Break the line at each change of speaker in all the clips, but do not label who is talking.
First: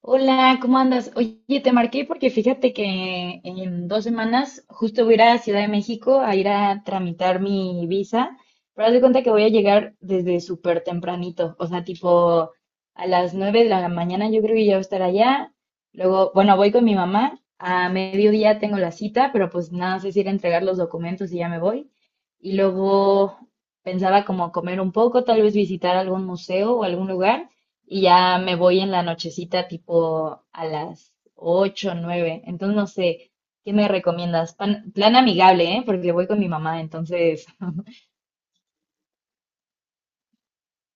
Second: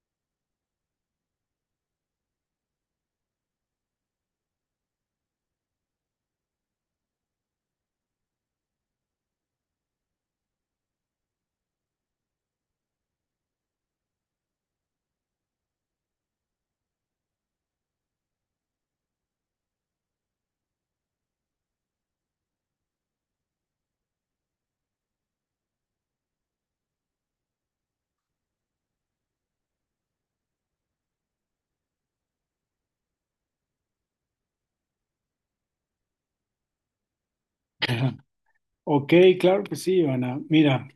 Hola, ¿cómo andas? Oye, te marqué porque fíjate que en 2 semanas justo voy a ir a Ciudad de México a ir a tramitar mi visa, pero haz de cuenta que voy a llegar desde súper tempranito, o sea, tipo a las 9 de la mañana yo creo que ya voy a estar allá. Luego, bueno, voy con mi mamá, a mediodía tengo la cita, pero pues nada, sé si ir a entregar los documentos y ya me voy. Y luego pensaba como comer un poco, tal vez visitar algún museo o algún lugar y ya me voy en la nochecita tipo a las 8 nueve. Entonces no sé, ¿qué me recomiendas? Plan amigable, ¿eh? Porque voy con mi mamá, entonces.
Ok, claro que sí, Ivana. Mira,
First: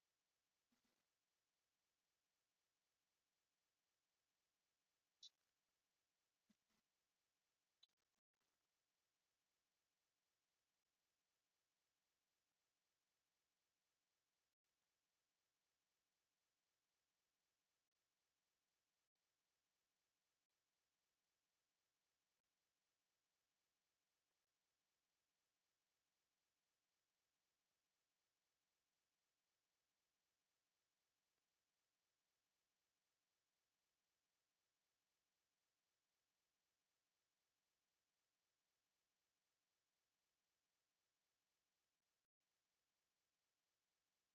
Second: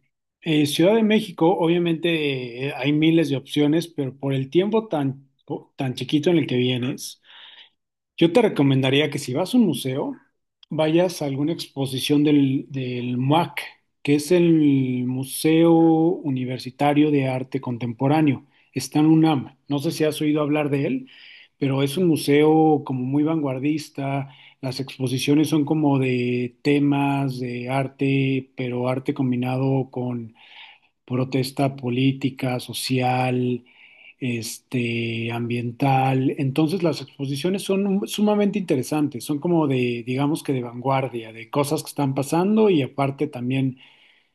Ciudad de México, obviamente hay miles de opciones, pero por el tiempo tan chiquito en el que vienes, yo te recomendaría que si vas a un museo, vayas a alguna exposición del MUAC, que es el Museo Universitario de Arte Contemporáneo. Está en UNAM. No sé si has oído hablar de él, pero es un museo como muy vanguardista. Las exposiciones son como de temas de arte, pero arte combinado con protesta política, social, este, ambiental. Entonces las exposiciones son sumamente interesantes, son como de, digamos que de vanguardia, de cosas que están pasando, y aparte también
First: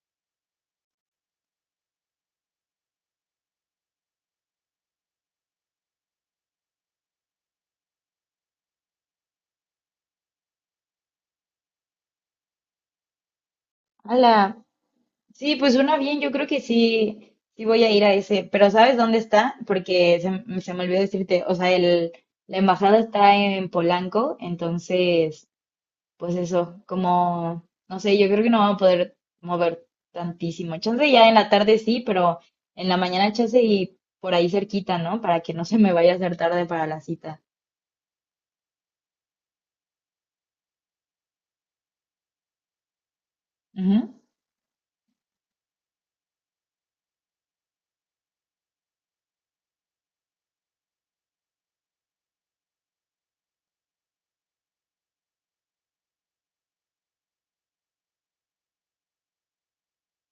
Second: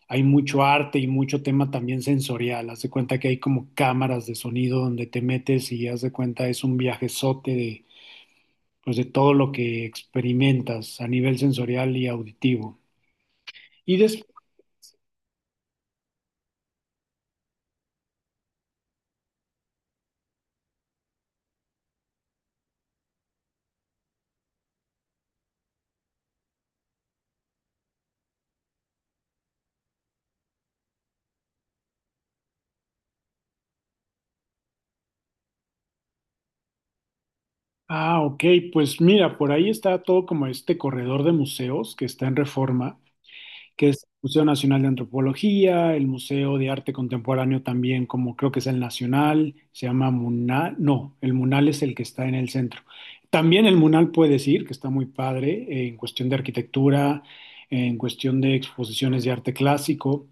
hay mucho arte y mucho tema también sensorial. Haz de cuenta que hay como cámaras de sonido donde te metes, y haz de cuenta es un viajezote de, pues de todo lo que experimentas a nivel sensorial y auditivo. Y después.
Hola. Sí, pues suena bien, yo creo que sí, sí voy a ir a ese, pero ¿sabes dónde está? Porque se me olvidó decirte, o sea, la embajada está en Polanco, entonces... pues eso, como, no sé, yo creo que no vamos a poder mover tantísimo. Chance ya en la tarde sí, pero en la mañana chance y por ahí cerquita, ¿no? Para que no se me vaya a hacer tarde para la cita.
Ah, ok, pues mira, por ahí está todo como este corredor de museos que está en Reforma, que es el
Ujú.
Museo Nacional de Antropología, el Museo de Arte Contemporáneo también, como creo que es el Nacional, se llama MUNAL. No, el MUNAL es el que está en el centro. También el MUNAL puede decir que está muy padre, en cuestión de arquitectura, en cuestión de exposiciones de arte clásico,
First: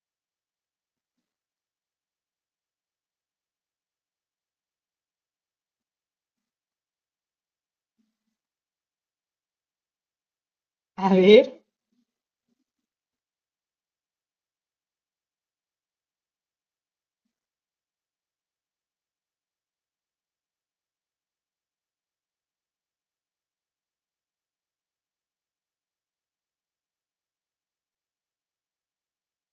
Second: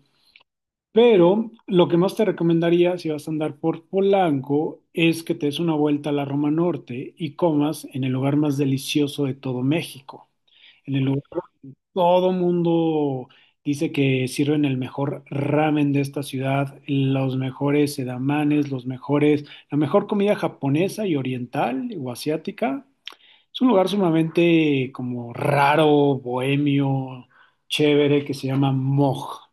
pero lo que más te recomendaría si vas a andar por Polanco es que te des una vuelta a la Roma Norte y comas en el lugar más delicioso de todo México, en el
A
lugar
ver,
todo mundo dice que sirven el mejor ramen de esta ciudad, los mejores sedamanes, los mejores, la mejor comida japonesa y oriental o asiática. Es un lugar sumamente como raro, bohemio, chévere, que se llama Moj,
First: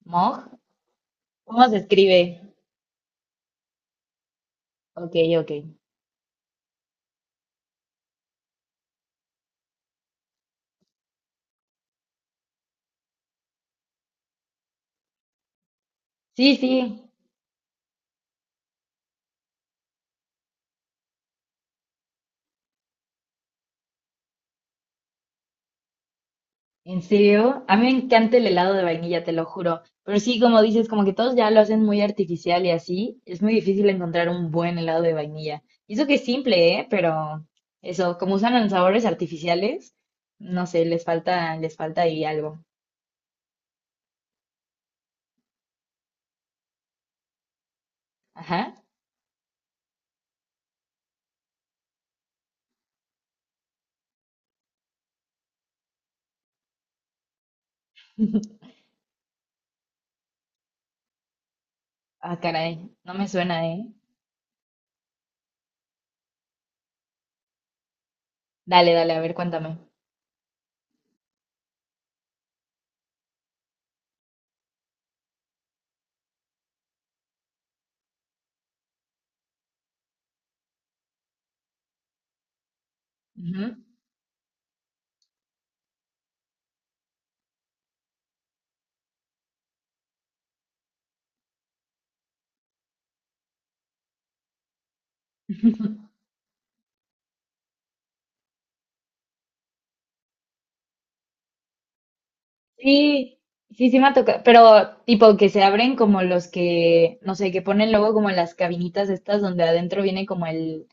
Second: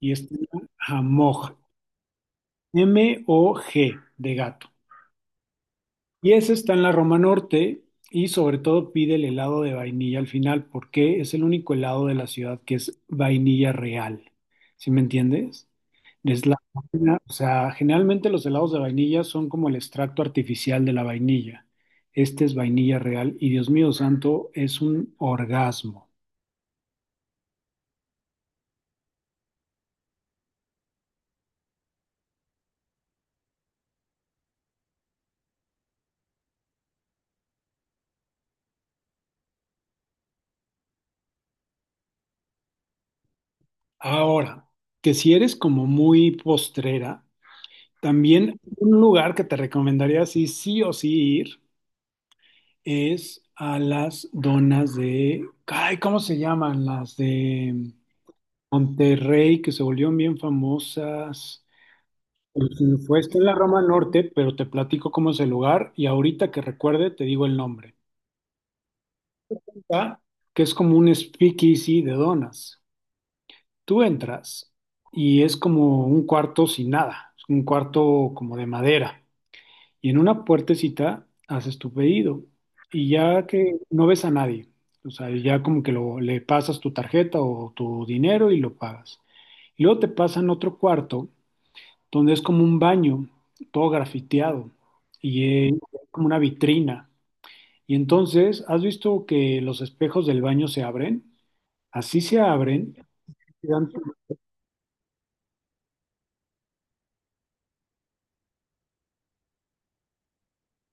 y es
Moj,
ajá, Moj,
¿cómo se escribe?
Mog de gato.
Ok, ok.
Y ese está en la Roma Norte, y sobre todo pide el helado de vainilla al final porque es el único helado de la ciudad que es vainilla real. ¿Sí me entiendes? Es la,
Sí, sí.
o sea, generalmente los helados de vainilla son como el extracto artificial de la vainilla. Este es vainilla real y Dios mío santo, es un orgasmo.
¿En serio? A mí me encanta el helado de vainilla, te lo juro. Pero sí, como dices, como que todos ya lo hacen muy artificial y así, es muy difícil encontrar un buen helado de vainilla. Y eso que es simple, ¿eh? Pero eso, como usan los sabores artificiales, no sé, les falta ahí algo.
Ahora, que si eres como muy postrera, también
Ajá.
un lugar que te recomendaría sí, sí o sí ir es a las donas de, ay, ¿cómo se llaman? Las de Monterrey, que se volvieron bien famosas.
Ah,
Pues,
caray, no
Fue
me
está en la
suena,
Roma
¿eh?
Norte, pero te platico cómo es el lugar, y ahorita que recuerde te digo el nombre.
Dale, dale, a ver, cuéntame.
Está, Que es como un speakeasy de donas. Tú entras y es como un cuarto sin nada, es un cuarto como de madera. Y en una puertecita haces tu pedido, y ya
Ujú.
que no ves a nadie, o sea, ya como que le pasas tu tarjeta o tu dinero y lo pagas. Y luego te pasan otro cuarto donde es como un baño, todo grafiteado, y es como una vitrina. Y entonces, ¿has visto que los espejos del baño se abren? Así se abren,
Sí,
y
sí, sí me ha tocado, pero tipo que se abren como los que, no sé, que ponen luego como en las cabinitas estas donde adentro viene como el,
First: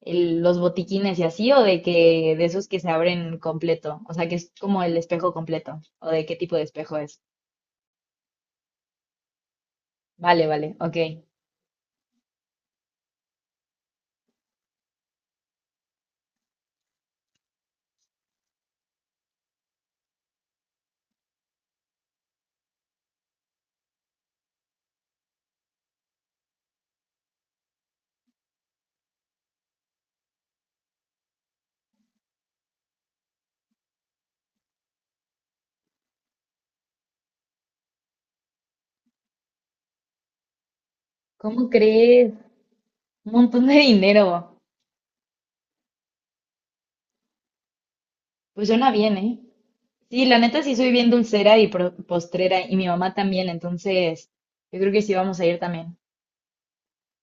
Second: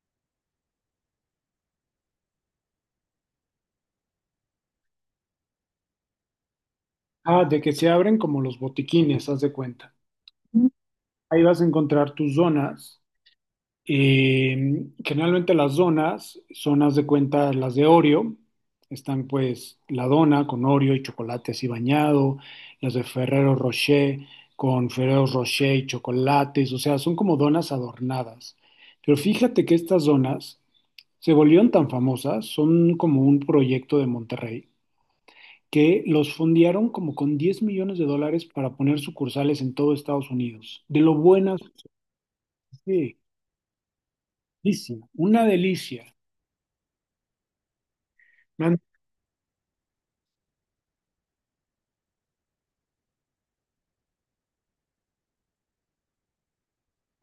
el- los botiquines y así, o de que de esos que se abren completo, o sea, que es como el espejo completo, o de qué tipo de espejo es.
ah, de que se abren como los botiquines, haz de cuenta.
Vale, vale, ok.
Ahí vas a encontrar tus donas. Generalmente las donas son, haz de cuenta, las de Oreo. Están pues la dona con Oreo y chocolate así bañado, las de Ferrero Rocher con Ferrero Rocher y chocolates, o sea, son como donas adornadas. Pero fíjate que estas donas se volvieron tan famosas, son como un proyecto de Monterrey, que los fondearon como con 10 millones de dólares para poner sucursales en todo Estados Unidos. De lo buenas,
¿Cómo crees?
sí,
Un montón de dinero.
delicia, una delicia.
Pues suena bien, ¿eh? Sí, la neta sí soy bien dulcera y postrera, y mi mamá también, entonces yo creo que sí vamos a ir también.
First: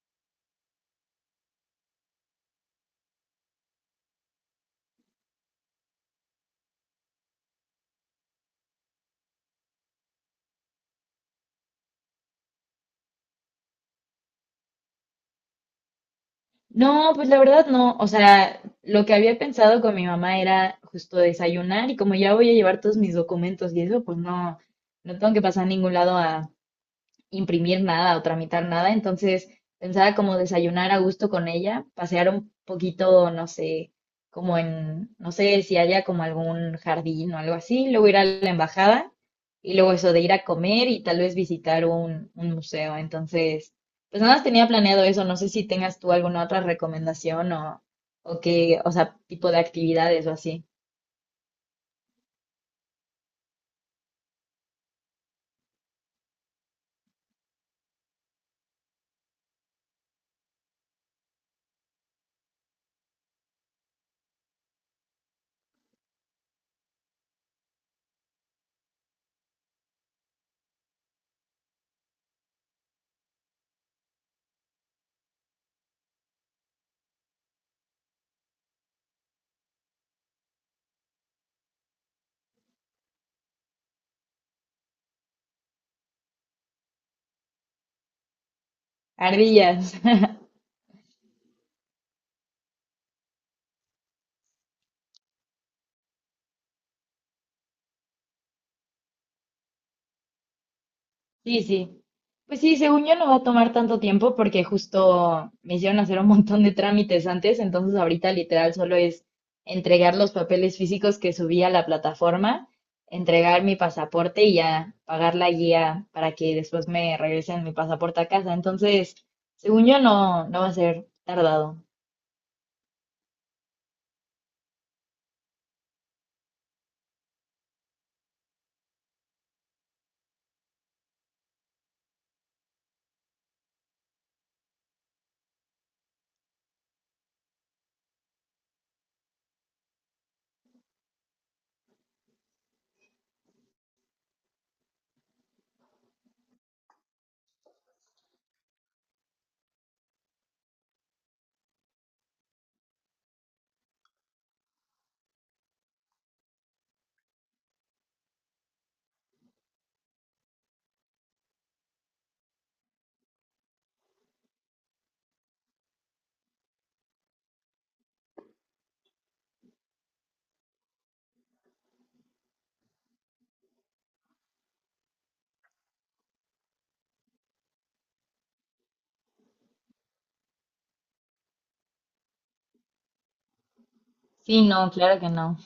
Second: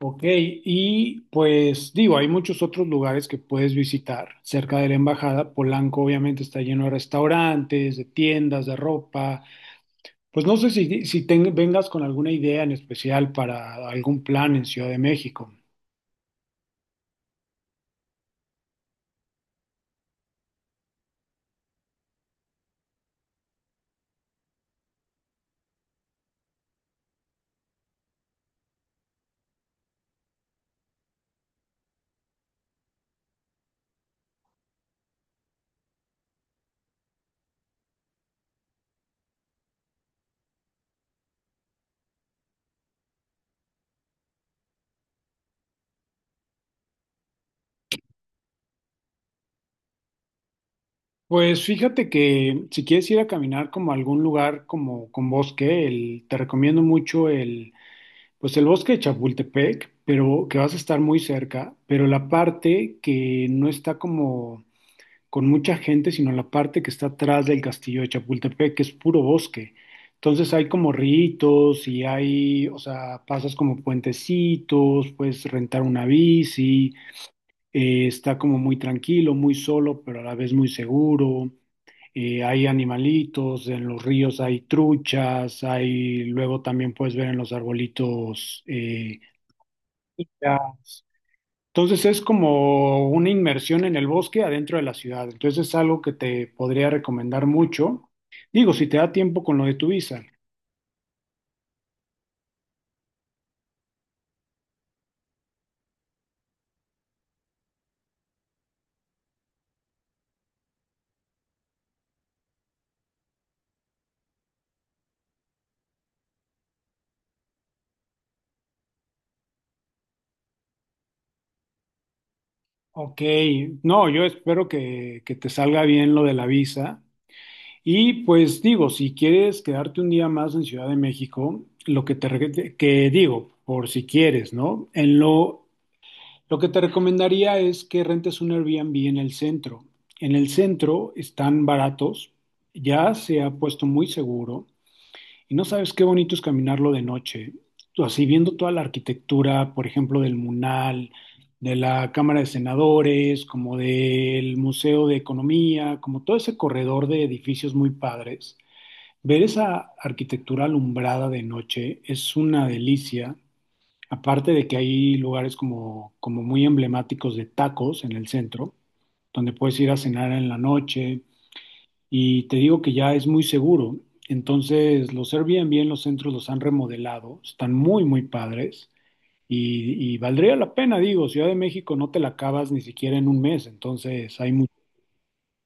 Ok, y pues digo, hay muchos otros lugares que puedes visitar cerca de la embajada. Polanco obviamente está lleno de restaurantes, de tiendas, de ropa. Pues no sé si vengas con alguna idea en especial para algún plan en Ciudad de México.
No, pues la verdad no, o sea, lo que había pensado con mi mamá era justo desayunar y como ya voy a llevar todos mis documentos y eso, pues no, no tengo que pasar a ningún lado a imprimir nada o tramitar nada, entonces pensaba como desayunar a gusto con ella, pasear un poquito, no sé, como en, no sé si haya como algún jardín o algo así, luego ir a la embajada y luego eso de ir a comer y tal vez visitar un, museo. Entonces, pues nada más tenía planeado eso, no sé si tengas tú alguna otra recomendación o qué, o sea, tipo de actividades o así.
Pues fíjate que si quieres ir a caminar como a algún lugar como con bosque, te recomiendo mucho el bosque de Chapultepec, pero que vas a estar muy cerca, pero la parte que no está como con mucha gente, sino la parte que está atrás del castillo de Chapultepec, que es puro bosque. Entonces hay como ríos y hay, o sea, pasas como puentecitos, puedes rentar una bici, está como muy tranquilo, muy solo, pero a la vez muy seguro. Hay animalitos, en los ríos hay truchas, luego también puedes ver en los arbolitos
Ardillas.
icas. Entonces es como una inmersión en el bosque adentro de la ciudad. Entonces es algo que te podría recomendar mucho. Digo, si te da tiempo con lo de tu visa.
Sí, sí. Pues sí, según yo no va a tomar tanto tiempo porque justo me hicieron hacer un montón de trámites antes, entonces ahorita literal solo es entregar los papeles físicos que subí a la plataforma, entregar mi pasaporte y ya pagar la guía para que después me regresen mi pasaporte a casa. Entonces, según yo no, no va a ser tardado.
Ok, no, yo espero que te salga bien lo de la visa. Y pues digo, si quieres quedarte un día más en Ciudad de México, lo que te que digo, por si quieres, ¿no? En lo que te recomendaría es que rentes un Airbnb en el centro. En el centro están baratos, ya se ha puesto muy seguro. Y no sabes qué bonito es caminarlo de noche, así viendo toda la arquitectura, por ejemplo, del MUNAL, de la Cámara de Senadores, como del Museo de Economía, como todo ese corredor de edificios muy padres. Ver esa arquitectura alumbrada de noche es una delicia, aparte de que hay lugares como muy emblemáticos de tacos en el centro, donde puedes ir a cenar en la noche, y te digo que ya es muy seguro. Entonces, los Airbnb en los centros los han remodelado, están muy, muy padres, y valdría la pena, digo, Ciudad de México no te la acabas ni siquiera en un mes, entonces hay
Sí,
mucho.
no, claro que no.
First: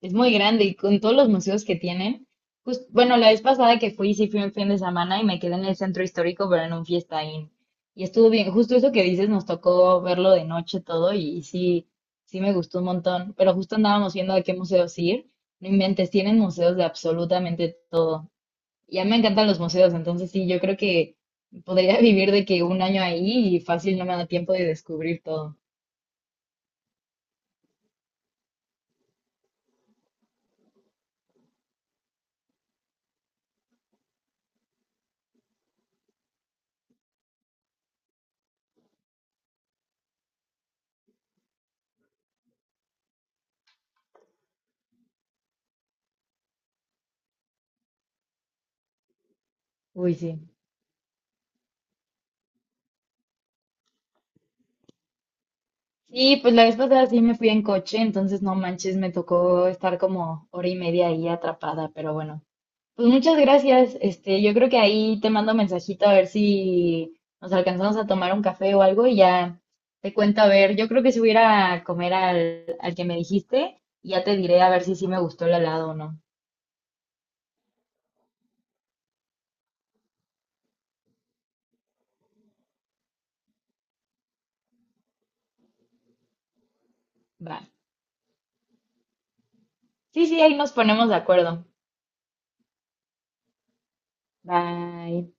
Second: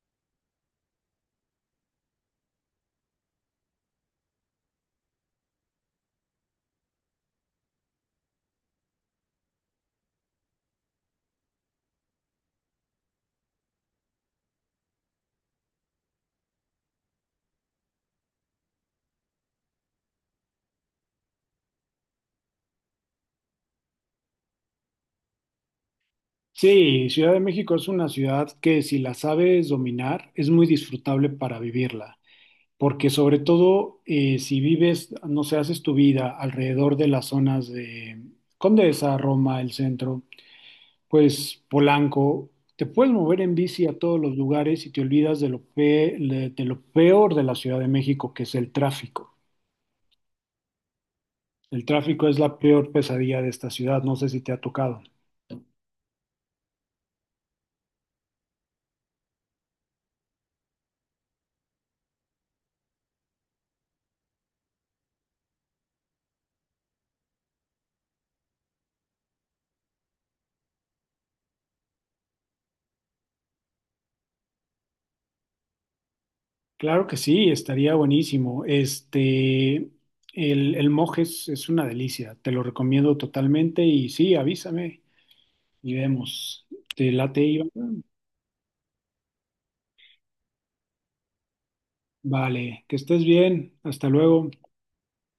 Es muy grande y con todos los museos que tienen. Pues, bueno, la vez pasada que fui, sí fui un fin de semana y me quedé en el centro histórico, pero en un fiestaín. Y estuvo bien, justo eso que dices, nos tocó verlo de noche todo y, sí, sí me gustó un montón. Pero justo andábamos viendo a qué museos ir. No inventes, tienen museos de absolutamente todo. Ya me encantan los museos, entonces sí, yo creo que podría vivir de que un año ahí y fácil no me da tiempo de descubrir todo.
Sí, Ciudad de México es una ciudad que si la sabes dominar es muy disfrutable para vivirla, porque sobre todo si vives, no sé, haces tu vida alrededor de las zonas de Condesa, Roma, el centro, pues Polanco, te puedes mover en bici a todos los lugares y te olvidas de lo peor de la Ciudad de México, que es el tráfico.
Uy, sí.
El tráfico es la peor pesadilla de esta ciudad, no sé si te ha tocado.
Sí, pues la vez pasada sí me fui en coche, entonces no manches, me tocó estar como hora y media ahí atrapada, pero bueno. Pues muchas gracias. Este, yo creo que ahí te mando mensajito a ver si nos alcanzamos a tomar un café o algo y ya te cuento a ver. Yo creo que si voy a ir a comer al que me dijiste, y ya te diré a ver si sí me gustó el helado o no.
Claro que sí, estaría buenísimo. Este, el Mojes es una delicia, te lo recomiendo totalmente y sí, avísame y vemos. ¿Te late,
Va.
Iván?
Sí, sí, ahí nos ponemos de acuerdo.
Vale, que estés bien, hasta luego.
Bye.